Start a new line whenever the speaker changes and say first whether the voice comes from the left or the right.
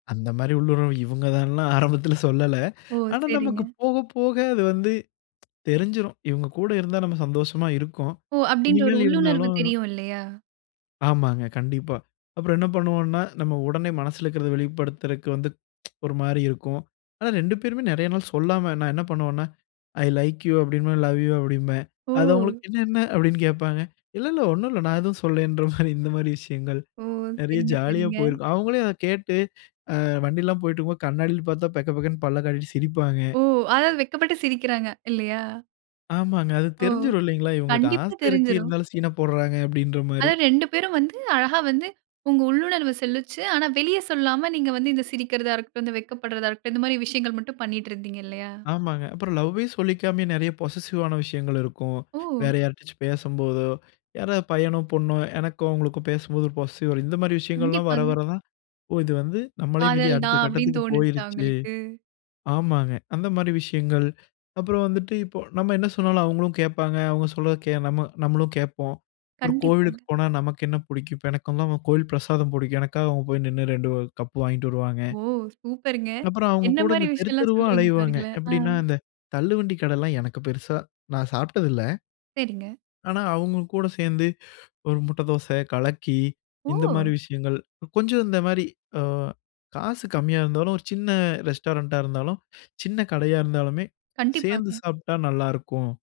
left: அந்த மாதிரி உள்ளுண்ர்வு இவங்க தான்லாம் ஆரம்பத்தில சொல்லல.
right: ஓ
left: ஆனா
right: சரிங்க.
left: நமக்கு போக போக அது வந்து தெரிஞ்சுடும். இவங்க கூட இருந்தா நாம சந்தோஷமா இருக்கோம்.
right: ஓ! அப்படின்ற ஒரு
left: இனிமேல
right: உள்ளுணர்வு
left: இருந்தாலும்
right: தெரியும் இல்லையா?
left: ஆமாங்க கண்டிப்பா. அப்புறம் என்ன பண்ணுவோம்ன்னா, நம்ம உடனே மனசுல இருக்கறத வெளிப்படுத்துறதுக்கு வந்து ஒரு மாரி இருக்கும். ஆனா 2 பேருமே நிறைய நாள் சொல்லாம நான் என்ன பண்ணுவேன்னா, "ஐ லைக் யூ" அப்படிம்பேன் "ஐ லவ் யூ" அப்படிம்பேன். அது
right: ஓ!
left: அவங்களுக்கு "என்ன என்ன?" அப்படின்னு கேப்பாங்க. இல்ல இல்ல ஒண்ணும் இல்ல நான் எதுவும் சொல்லலங்கற மாரி, இந்த மாரி விஷயங்கள்
right: ஓ!
left: நிறைய
right: சரிங்க
left: ஜாலியா
right: சரிங்க.
left: போயிருக்கும். அவங்களே அத கேட்டு வண்டிலலாம் போய்ட்டு இருக்கும்போது, கண்ணாடியில பார்த்தா பெக்க பெக்கன்னு பல்ல காட்டிட்டு சிரிப்பாங்க.
right: ஓ! அதாவது வெட்கப்பட்டுட்டு சிரிக்கிறாங்க இல்லையா?
left: ஆமாங்க. அது
right: ஓ
left: தெரிஞ்சுரும் இல்லைங்களா, இவங்களுக்கு
right: கண்டிப்பா
left: ஆசை இருக்கு.
right: தெரிஞ்சிரும்.
left: இருந்தாலும் சீன போடுறாங்க அப்படின்ற மாரி.
right: அதாவது 2 பேரும் வந்து அழகா வந்து உங்க உள்ளுணர்வு சொல்லிச்சு. ஆனா வெளிய சொல்லாம நீங்க வந்து இந்த சிரிக்கிறதா இருக்கட்டும், இந்த வெட்கப்படுறதா இருக்கட்டும். இந்த மாதிரி விஷயங்கள் மட்டும் பண்ணிட்டு இருந்தீங்க இல்லையா?
left: ஆமாங்க. அப்புறம் லவ்வே சொல்லிக்காமயே நிறைய பொசெசிவ் ஆன விஷயங்கள் இருக்கும்.
right: ஓ!
left: வேற யாரிட்டயாச்சு பேசும்போதோ, யாராவது பையனோ பொண்ணோ எனக்கும் அவங்களுக்கும் பேசும்போது ஒரு பொசெசிவ் இந்த மாதிரி விஷயங்கள்லாம் வர
right: கண்டிப்பாங்க.
left: வர தான். இது வந்து நம்மளயும் மீறி
right: காதல்
left: அடுத்த
right: தான், அப்படின்னு
left: கட்டத்துக்கு
right: தோணுச்சா
left: போயிருச்சு.
right: உங்களுக்கு?
left: ஆமாங்க அந்த மாரி விஷயங்கள். அப்புறம் வந்துட்டு இப்போ நம்ம என்ன சொன்னாலும் அவங்களும் கேட்பாங்க. அவங்க சொல்ல நம்ம நம்மளும் கேட்போம். ஒரு கோவிலுக்கு
right: கண்டிப்பாங்க.
left: போனா நமக்கு என்ன பிடிக்கும்? இப்போ எனக்கு வந்து கோவில் பிரசாதம் பிடிக்கும். எனக்காக அவங்க போய் நின்னு 2 கப்பு வாங்கிட்டு வருவாங்க.
right: ஓ! சூப்பர்ங்க.
left: அப்புறம் அவங்க
right: என்ன
left: கூட
right: மாதிரி
left: இந்த
right: விஷயம்லாம்
left: தெருத்தெருவா
right: சொல்றீங்க
left: அலைவாங்க.
right: பாருங்களேன். அ.
left: எப்படின்னா, அந்த தள்ளுவண்டி கடைலாம் எனக்கு பெருசா நான் சாப்பிட்டது இல்ல.
right: சரிங்க.
left: ஆனா, அவங்க கூட சேர்ந்து ஒரு முட்டை தோசை, கலக்கி, இந்த மாரி
right: ஓ!
left: விஷயங்கள் கொஞ்சம் இந்த மாரி, அ காசு கம்மியா இருந்தாலும். ஒரு சின்ன ரெஸ்டாரண்ட்டா இருந்தாலும் சின்ன கடையா இருந்தாலுமே, சேர்ந்து
right: கண்டிப்பாங்க.
left: சாப்பிட்டா நல்லாயிருக்கும்.